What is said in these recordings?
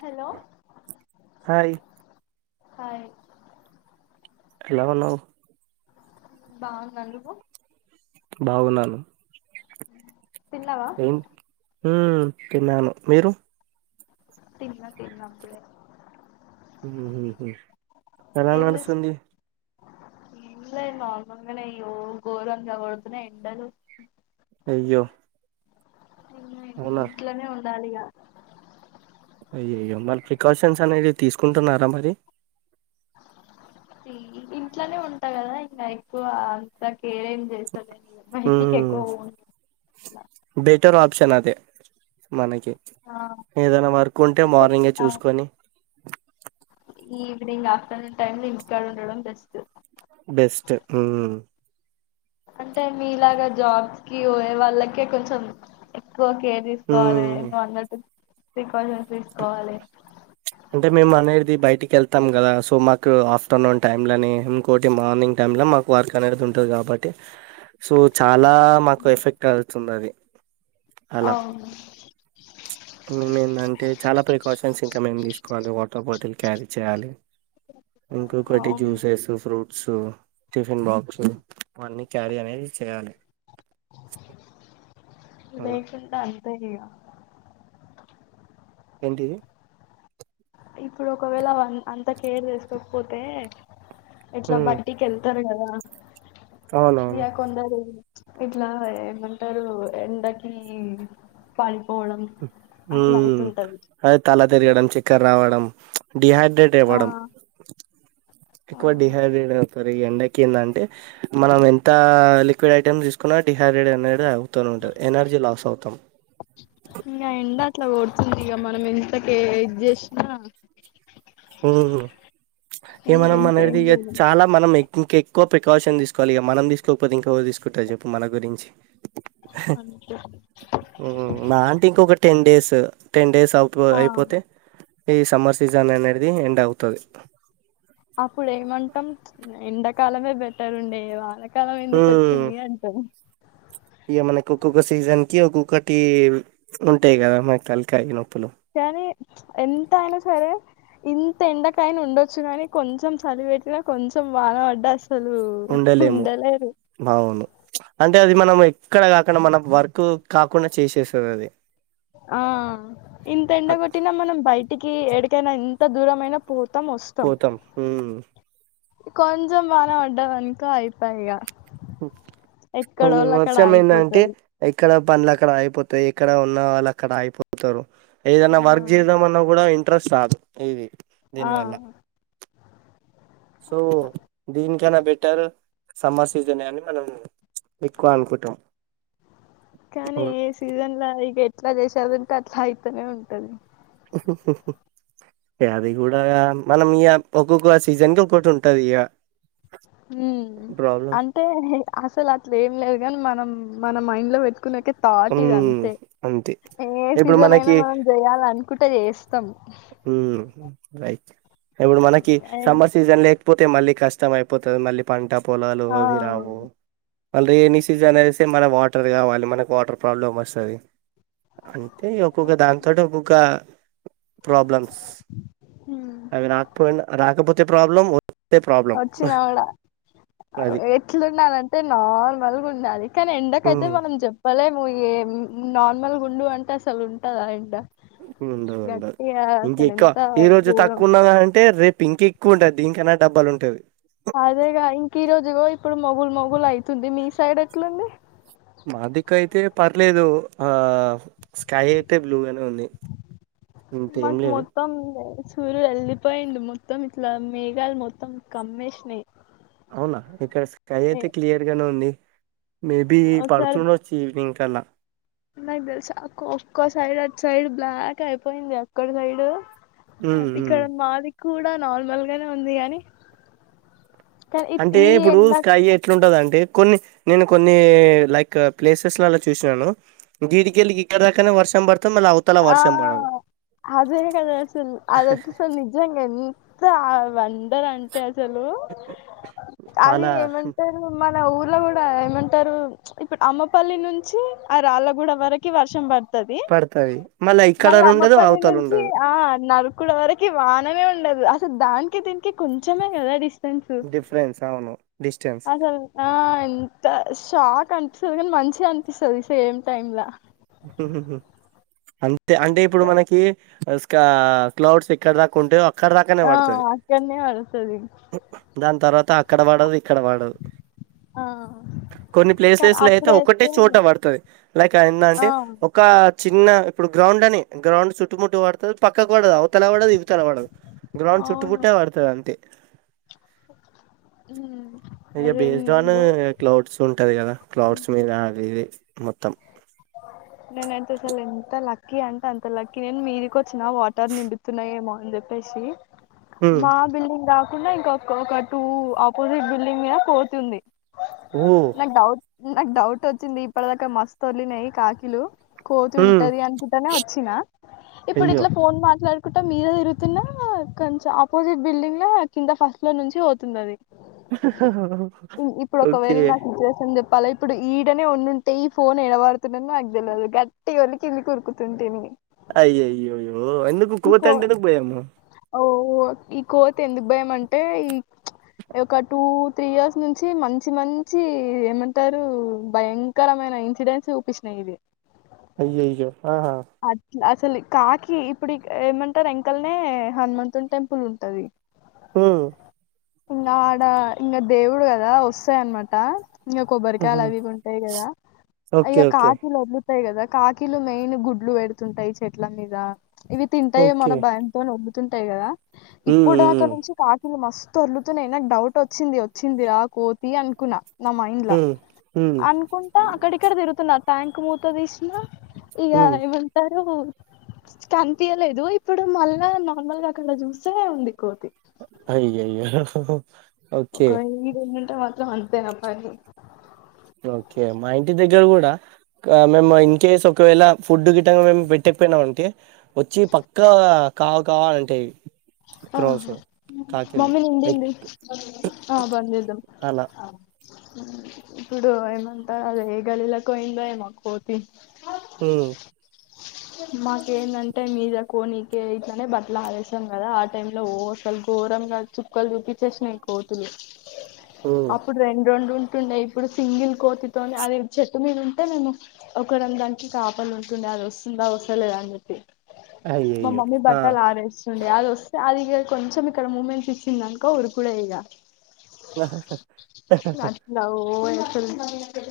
Hello hi hi ఎలాగున్నావ్ మ్ బాగున్నా నువ్వు బాగున్నాను తిన్నావా హ్మ్ తిన్నాను మీరు తిన్న తిన్నా ఇప్పుడే హ్మ్ హు హ్మ్ ఎలాగా ఏం చేస్ నడుస్తుంది ఏం లేదు నార్మల్ గనే అయ్యో గోరంగా కొడుతున్నాయి ఎండలు అయ్యో అవునా ఇంట్లోనే ఉండాలిగా అయ్యాయో మరి ప్రికాషన్స్ అనేది తీసుకుంటున్నారా మరీ తీ ఇంట్లోనే ఉంటా కదా ఇంకా ఎక్కువ అంతా మ్మ్ పోను ఇట్లా బెటర్ ఆ ఆప్షన్ అదే మనకి ఆ కే ఏదైనా వర్క్ ఉంటే అంటే మార్నింగే చూసుకొని ఈవనింగ్ ఆఫ్టర్నూన్ టైమ్ లో ఇంటికాడ ఉండడం బెస్ట్ బెస్ట్ మ్మ్ అంటే మీలాగా జాబ్స్ కి పోయే వాళ్ళకే కొంచెం ఒకే కేర్ మ్మ్ తీసుకోవాలిమో అన్నట్టు ప్రికాషన్స్ తీసుకోవాలి అంటే మేము అనేడిది బయటికి వెళ్తాం కదా సో మాకు ఆఫ్టర్నూన్ టైంలోని ఇంకోటి మార్నింగ్ టైంలో మాకు వర్క్ అనేది ఉంటుంది కాబట్టి సో చాలా మాకు ఎఫెక్ట్ అ తున్నది అవును మేమేందంటే చాలా ప్రికాషన్స్ ఇంకా మేం తీస్తాం వన్ వాటర్ బాటిల్ క్యారీ చేయాలి ఇంకొకటి అవును juices fruit so tiffin box అన్నీ క్యారీ అనేది చేయాలి అలా పేయా ఏంటిది ఇప్పుడు ఒకవేళ అ అంతా కేర్ చేసుకోకపోతే ఇట్లా ఉమ్ బట్టి కిెళ్తారు కదా ఆ అవునవును యా కొందరూ ఇట్లా ఏమంటారు ఎండకి పాలిపోవడం ఊ అదే తల తిరగడం చక్కర రావడం చ్ డిహైడ్రేట్ ఆ ఇవ్వడం ఆ ఎక్కువ డిహైడ్రేట్ అవుతాది ఈ ఎండ ఇంకేదంటే మనం ఎంత లిక్విడ్ ఐటెమ్స్ తీసుకున్నా డిహైడ్రేట్ అనేది రావు తను ఉంటది ఎనర్జీ లాస్ అవుతాం ఇక మనం ఎంతకే ఎడ్జ్ చేసినా మ్మ్ ఏ- మనం ఎంత ఏం మనదాధి ఇక చేయలేం చాలా మనం ఇంకా ఎక్కువ ప్రికాషన్ తీసుకోవాలి ఇక మనం తీసుకోకపోతే ఇంకో తీసుకుంటారు చెప్పు మన గురించి అంతే మా ఆంటీ ఇంకొక టెన్ డేస్ టెన్ డేస్ సావు ఆ అయిపోతే ఈ సమ్మర్ సీజన్ అనే అది ఎండ్ అవుతుది అప్పుడు ఏమంటాం ప్చ్ ఎండాకాలమే బెటర్ ఉండే వాళ్ళకి కాలం ఎందుకు వచ్చింది అంటాం ఇగా మనకూ ఒక్కొక్క సీజన్ కి ఒక్కొక్కటి ఉంటాయి కదా మన తలకాయి నొ కానీ ప్చ్ ఎంతయినా సరే ఇంత ఎండకాయిన్ ఉండొచ్చు గానీ కొంచెం చల్లిపెట్టినా కొంచెం వాన పడ్డాస్ ఉండలేము బావును ప్చ్ అంటే అది మనం ఎక్కడ కాక్ అక్కడ మనకూ వర్క్ కాకుండా చేసేస్తాదాది ఆ ఇంత ఎండ కొట్టిన మనం బయటికి ఎడిక్ [unintelligible] ఎంత దూరంమైనా పో పోతాం హ్మ్ కొంచెం వాన పడ్డదన్కొ అయిపోయ్ ఇక మ్ ఈడ వర్షమయిందంటే ఆగిపోతారు ఇక్కడ పనులు అక్కడ ఆగిపోతాయి ఎక్కడ ఉన్న వాళ్ళు అక్కడ ఆగిపోతారు ఏదన్నా ఆ వర్క్ చేద్దామన్నా కూడా ఇన్ ఇంట్రస్ట్ రాదు ఏది ఆ సో దీన్ చనా బెటర్ సమ్మర్ సీజన్ అని మనం ఎక్కువ అనుకుంటాం కానీ సీజన్లా ఇగ అట్లా చేసేదింటే అట్లా అయితేనే ఉంటది ఆహ్ హు హు హు ఇ అది కూడా మనం ఇక ఒక్కొక్క సీజన్ కి ఒకటి ఉంటది ఇక ఉమ్ అంటే అసలు అట్లు ఏం లేదు కాని మనం మన మైండ్ లో పెట్టుకున్నాక థాట్ ఇది మ్మ్ అంతే అంతే ఏ ఇప్పుడు సిజన్ అయినా మనకి మనం చేయాల అనుకుంటే చేస్తాం ఉమ్ రయిట్ ఇప్పుడు మనకి అండ్ సమ్మర్ సీజన్ లే కపోతే మళ్ళీ కష్టం అయిపోతుంది మళ్ళ పంట పొలాలు ఆ అ రావు మ ఎన్ని సీజన్ వే మన వా టర్ కావాలి మనకు వాటర్ ప్రాబ్లమ్ వస్తుంది అంటే ఒక్కొక్క దానింతోటి ఒక్కొక్క ప్రాబ్లమ్స్ హ్మ్, అవి రాకపోయి రాకపోతే ప్రాబ్లమ్ వచ్చినావిడ అది ఎట్లుండాలంటే నార్మల్గా ఉండాలి కానీ ఎండకయితే ఉమ్, మనం చెప్పలేమ్ ఏ నార్మల్ గుండు అంటే అసలు ఉంటదా ఎండ ఉండద్ ఉండదు గట్టిగా అసలు ఇంకెక్కువ ఎంత ఈ రోజు ఘోరం తక్కువ ఉన్నదంటే రేపు పింక్ ఎక్కువ ఉంటది దీనికన్న డబ్బల్ ఉంటది అదేగా ఇంక ఈ రోజు ఇప్పుడు మొగులు మొగులు అవుతుంది మీ సైడ్ ఎట్లుంది మాదిిక అయితే పర్లేదు ఆ స్కై అయితే బ్లూగానే ఉంది ఇంటే ఏం మాకు లేదు మొత్తం సూర్యుడు వెళ్ళిపోయిండు మొత్తం ఇట్లా మేఘాలు మొత్తం కమ్మేసినయి అవునా ఇక్కడ స్కై అయితే క్లియర్ గానే ఉంది మేబి ఒకసారి పడుతుండచ్చు ఈవినింగ్కి [unintelligible] చల నాకు తెలు అక్క ఒక్క సైడ్ అది సైడ్ బ్లాక్ అయిపోయింది అక్కడి సైడ్ ఉమ్, ఉమ్. అదిక్కడ మాది కూడా నార్మల్ గానే ఉంది గానీ అంటే ఇప్పుడు స్కై ఎట్లుంటదంటే అంటే కొన్ని నేను కొన్ని లైక్ ప్లేసెస్లలా చూసినాను గీడికెళ్ళి గిగడ దాకనే వర్షం పడ్ ఆ అదే కద అసల్ అదసల్ నిజంగా ఆ వన్ ఇద్దరు అంటే అసలు అది చాలా ఏమంటారు మ ఇలా ఊర్లో కూడా ఏమంటారు ఇప్పుడు అమ్మపల్లి నుంచి ఆ రాళ్ళగూడ వరకి వర్షం పడుతుంది తది పడతది మళ్ళా ఇక్కడ మళ్ళీ ఉండదు అమ్మపల్లి అవతల నుంచి ఉండదు ఆ నరకుడు వరకి వాననే ఉండదు అసలు దానికి దీనికి కొంచెమే కలడిస్ట సన్స్ డిఫరెన్స్ అవును డిస్టెన్స్ అసలు ఆ ఎంత షాక్ అం చదువుకోని మంచిగా అనిపిస్తది సేమ్టైమ్ లొ [inaudible] అంతే అంటే ఇప్పుడు మనకి క్లౌడ్స్ ఇక్కడ దాకా ఉంటే ఆ అక్కడనేే వారసది దాని తర్వాత అక్కడ పడది ఇక్కడ పడదు ఆ కొన్ని కానీ ప్లేసెస్ లో అయితే ఒక్కటే అప్పుడైతే చోట పడతది లైక్ ఆ ఏందంటే ఒక చిన్న ఇప్పుడు గ్రౌండ్ అని గ్రౌండ్ చుట్టుముట్టు పడుతది. పక్కకు పడదు అవతల పడదు ఇవతల పడదు. గ్రౌండ్ చుట్టుముట్టే పడుతది అంతే హమ్ ఇగ అదే బేస్డ్ హమ్ ఆన్ ఓ క్లౌడ్స్ ఉంటది కదా క్లౌడ్స్ మీద అది ఇది మొత్తం నేనైతే అసలు ఎంత లక్కీ అంటే అంత లక్కీ నేను వీధికి వచ్చిన వాటర్ నిండుతున్నాయేమో అని చెప్పేసి ఉమ్ మా బిల్డింగ్ కాదు కాకుండా ఇంకొక్క ఒక టూ ఆపోజిట్ బిల్డింగ్ మీద కోతి ఉంది ఓ నాకు డౌట్ నాకు డౌట్ వచ్చింది ఇప్పటిదాకా మస్తు తొర్రినాయి కాకిలు కోతి ఉమ్ ఉంటది అనుకుంటూనే వచ్చినా ఇప్పుడు అయ్యో ఇట్లా ఫోన్ మాట్లాడు టే మీద తిరుగుతున్న ఆ కొంచెం ఆపోజిట్ బిల్డింగ్ లో కింద ఫస్ట్ ఫ్లోర్ నుంచి పోతుంది అది హహ్ హహ్ హ ఓకే వాళ్ల ఇప్పుడు ఈడనే ఉండుంటే ఫోన్ ఏడపడుతుండెనో నాకు తెలియదు గట్టిగా ఒర్రి కిందికి ఉరుకుతుంటిని అయ్యయ్యో ఓ ఎందుకు ఈ కోతి కో అంటే ఎందుకు భయము ఓ ఈ కోతి ఎందుకు భయం అంటే ఈ ఒక్క టూ త్రీ ఇయర్స్ నుంచి మంచి మంచి ఏమంటారు భయంకరమైన ఇన్సిడెంట్స్ చూపించినాయి ఇది అయ్యయ్యో ఆహా అట్లా అసలు కాకి ఇప్పుడు ఈ ఏమంటారు వెంకల్నే హనుమంతుని టెంపుల్ ఉంటది హమ్ ఇంకా ఆడ ఇంకా దేవుడు కదా వస్తాయన్నమాట ఇంకా కొబ్బరికాయలు ఉహు అవి ఇవి ఉంటాయి కదా ఓకే అయ్యో ఓకే కాకిలు వస్తాయి కదా కాకిలు మెయిన్ గుడ్లు పెడుతుంటాయి చెట్ల మీద ఇవి తింటాయేమొ ఓకే అనే భయంతోని వద్దు ఉంటాయి కదా ఉమ్ ఇప్పుడు దాకా ఉమ్ నుంచి కాకి న్ని మస్తు ఒర్రుతున్నాయి నాకు డౌటు వచ్చింది వచ్చిందిరా కోతి అనుకున్నా నా మైండ్ల ఉమ్ ఉమ్ అనుకుంటా అక్కడ ఇక్కడ తిరుగుతున్న ట్యాంక్ మూత తీసిన ఈగా ఉమ్ ఏమంటారు హు కనిపియ్యలేదు ఇప్పుడు మల్ల నార్మల్గా అక్కడ చూస్తే ఉంది కోతి అయ్యయ్యో హ ఒక వెయ్యి ఉన్న అంటే మాత్రం అంతే నాపని ఓకే మా ఇంటి దగ్గర కూడా మేము ఇన్ కేస్ ఒకవేళ ఫుడ్ గిట్టంగా మేము పెట్టకపోయినము అంటే వచ్చి పక్కా కావు కావు అంటయ్ ఆహా మమ్మీ ఎగ్ నిండింది ఆ బంజేద్దాం అలా ఇప్పుడు ఏమంటారు అది ఏ గల్లీలకు పోయిందో ఏమో కోతి ఉ మాకేందంటే మీద కోనీకే ఇట్లనే బట్టలు ఆరేసాం కదా ఆ టైమ్ లో ఓ అసలు ఘోరంగా చుక్కలు చూపించేసినయ్ కోతులు ఉమ్ అప్పుడు రెండు రొండు ఉ టుండే ఇప్పుడు సింగిల్ కోతితోని అది చెట్టు మీద ఉంటే మేము ఒకరం దానికి కాపలుంటుండే అది వస్ తుందా వస్తలేదా అని చెప్పి మా అయ్యయ్యో మమ్మీ ఆ బట్టలారేస్తుంది అది వస్తే అది ఇ కొంచెం ఇక్కడ మూమెంట్ ఇచ్చిందినుకో ఉరుకుడ ఇక హా హా హా హా అ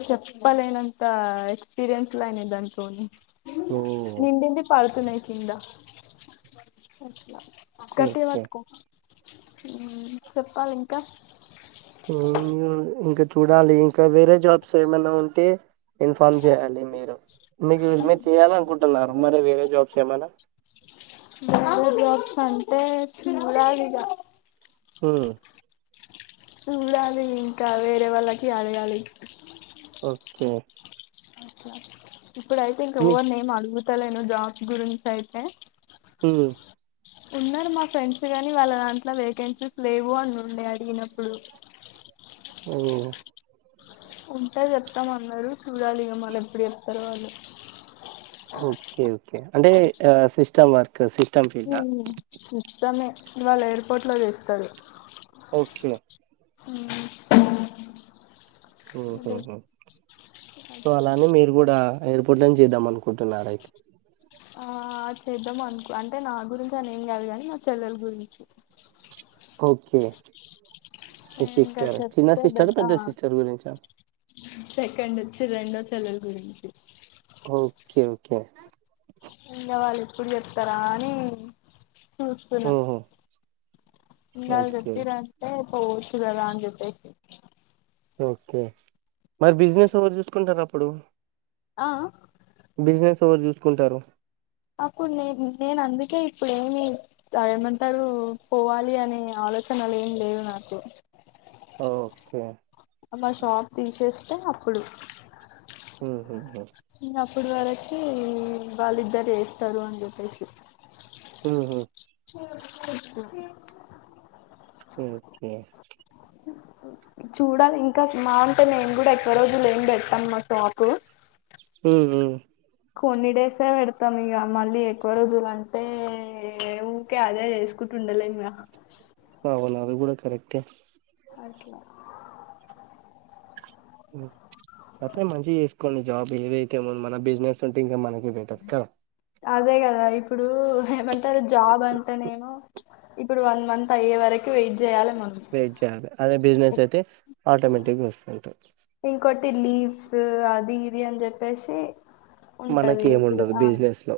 చెప్పలేనంత ఎక్స్పీరియన్స్ లాయినదంతని ఓ నిండిడి పడుతున్నాయి కిందట్లా ఓకే ఓకే కట్టేవాట్కో ఉమ్ చెప్పాలి ఇంకా ఇంక చూడాలి ఇంకా వేరే జాబ్ ఏమనా ఉంటే ఇన్ఫార్మ్ చేయాలి మీరు మీకు మీరు చెయాల అనుకుంటున్నారు మరి వేరే జాబ్స్ ఏమైనా అ చుడాలి ఇగా ఉమ్ చూడాలి ఇంకా వేరే వాళ్ళకి అడగాలి ఓకే అట్లా ఇప్పుడు అయితే ఇంక మీ ఎవరి నేమ్ అగు లనుో జాబ్స్ గురించి అయితే ఉమ్ ఉన్నారు మా ఫ్రెండ్స్ కాగానీ వాళ్ళ దాంట్లో వేకెన్సీస్ లేవు అని ఉండే అడిగినప్పుడు ఓ ఉంటా చెప్తామ అన్నారు చూడాలి ఇక మళ్ళ ఎప్పుడు చెప్తారుో వాళ్ళు ఓకే ఓకే అంటే సిస్టమ్ వర్క్ సిస్టమ్ ఫీల్డ్ ఇవాళ్ళ ఎయిర్పోర్ట్లో చేస్తారు ఓకే ఉమ్ ఓహ్ హో సో అలానే మీరు కూడా ఎయిర్పోర్ట్లోని చేద్దాం అనుకుంటున్నారు అయితే ఆ చేద్దాం అనుకో అంటే నా గురించి అని ఏం కాదుగాని మా చెల్లెల గురించి ఓకే మీ ఇంకా సిస్టర్ చిన్న చెప్తే సిస్టరా? బట పెద్ద సిస్టర్ గురించా? సెకండ్ వచ్చి రెం వచ్చి లలు గుంది ఓకే ఓకే ఇంగ వాళ్ళు ఎప్పుడు చెప్తరాని చూస్తున్నం హుహు. ఇంగాళ్ ఓకే. చెప్పిరంటే పోవొచ్చు గదా అని చెప్పేస్ ఓకె మరి బిజినెస్ ఎవరు చూస్కుంటరు అప్పుడు ఆ అ బిజినెస్ ఎవరు చూస్కుంటారు అప్పుడు నేన్ నేనందుకే ఇప్పుడు ఏమి అ ఏమంటారు పోవాలి అని ఆలోచనలు ఎం లేవు నాకు ఓకే. అమా షాప్ తీసేస్ తె అప్పుడు ఉహుహు ఇగ అప్పడు వరకి వాళ్ళిద్దరు చేస్తరు అని చెప్పేశి హుహు. [inaudible] కె ఒకే చూడాలింక మా ఉంటె నేన్ గుడా ఎక్కువ రోజులెం పెట్టను మా షాప్ హమ్ హమ్ కొన్ని డేసే వెడ్తం ఇగ మళ్ళీ ఎక్కువ రోజులంటే ఊకే అదే చేసుకుంటా ఉండలెం గ అవును అది గుడా కరెక్టే అట్ల మ్ వస్తే మంచిగా చేస్కొండి జాబ్ ఏదైతే ఉంది మన బిజినెస్ ఉంటే ఇంక మనకె బెటర్ కదా అదే గదా ఇప్పుడు ఏమం ది జాబ్ అంటేనేమో ఇప్పుడు వన్ మంత్ అయ్యే వరకి వేట్ వేట్ జెయాలే అదె బిజినెస్ ఐతే ఆటోమేటిక్గ ఒస్తుంట ఇంకొటి లీవ్స్ అది ఇది అని జెప్పేశి మనకి ఏముండవు బిజినెస్ లో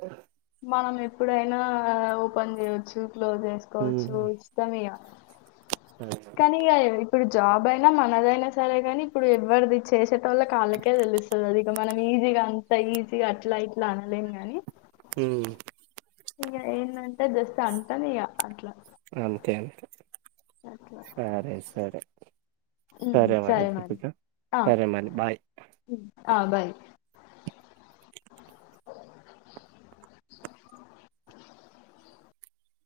మనం ఎప్పుడైనా ఓపెన్ చేయోచ్చు క్లోజ్ ఉమ్ చేస్కోవచ్చు ఇష్టం ఇగ కనిగా ఇప్పుడు జాబ్ ఐనా మనదైనా సరే గనీప్పుడు ఎవ్వరిది చేశే ల్లకు ఆళ్లకే తెలుస్తది ఇ మనం ఈజీగా అంత ఈజీగా అట్ల ఇట్ల అన్లెం గాని ఉమ్ ఇంగ ఎందంటె జస్ట్ అంటన్ అట్ల అంతే అంతె అట్లా సరే సరే సరే మరి సరే మరి బాయ్ ఆ బాయ్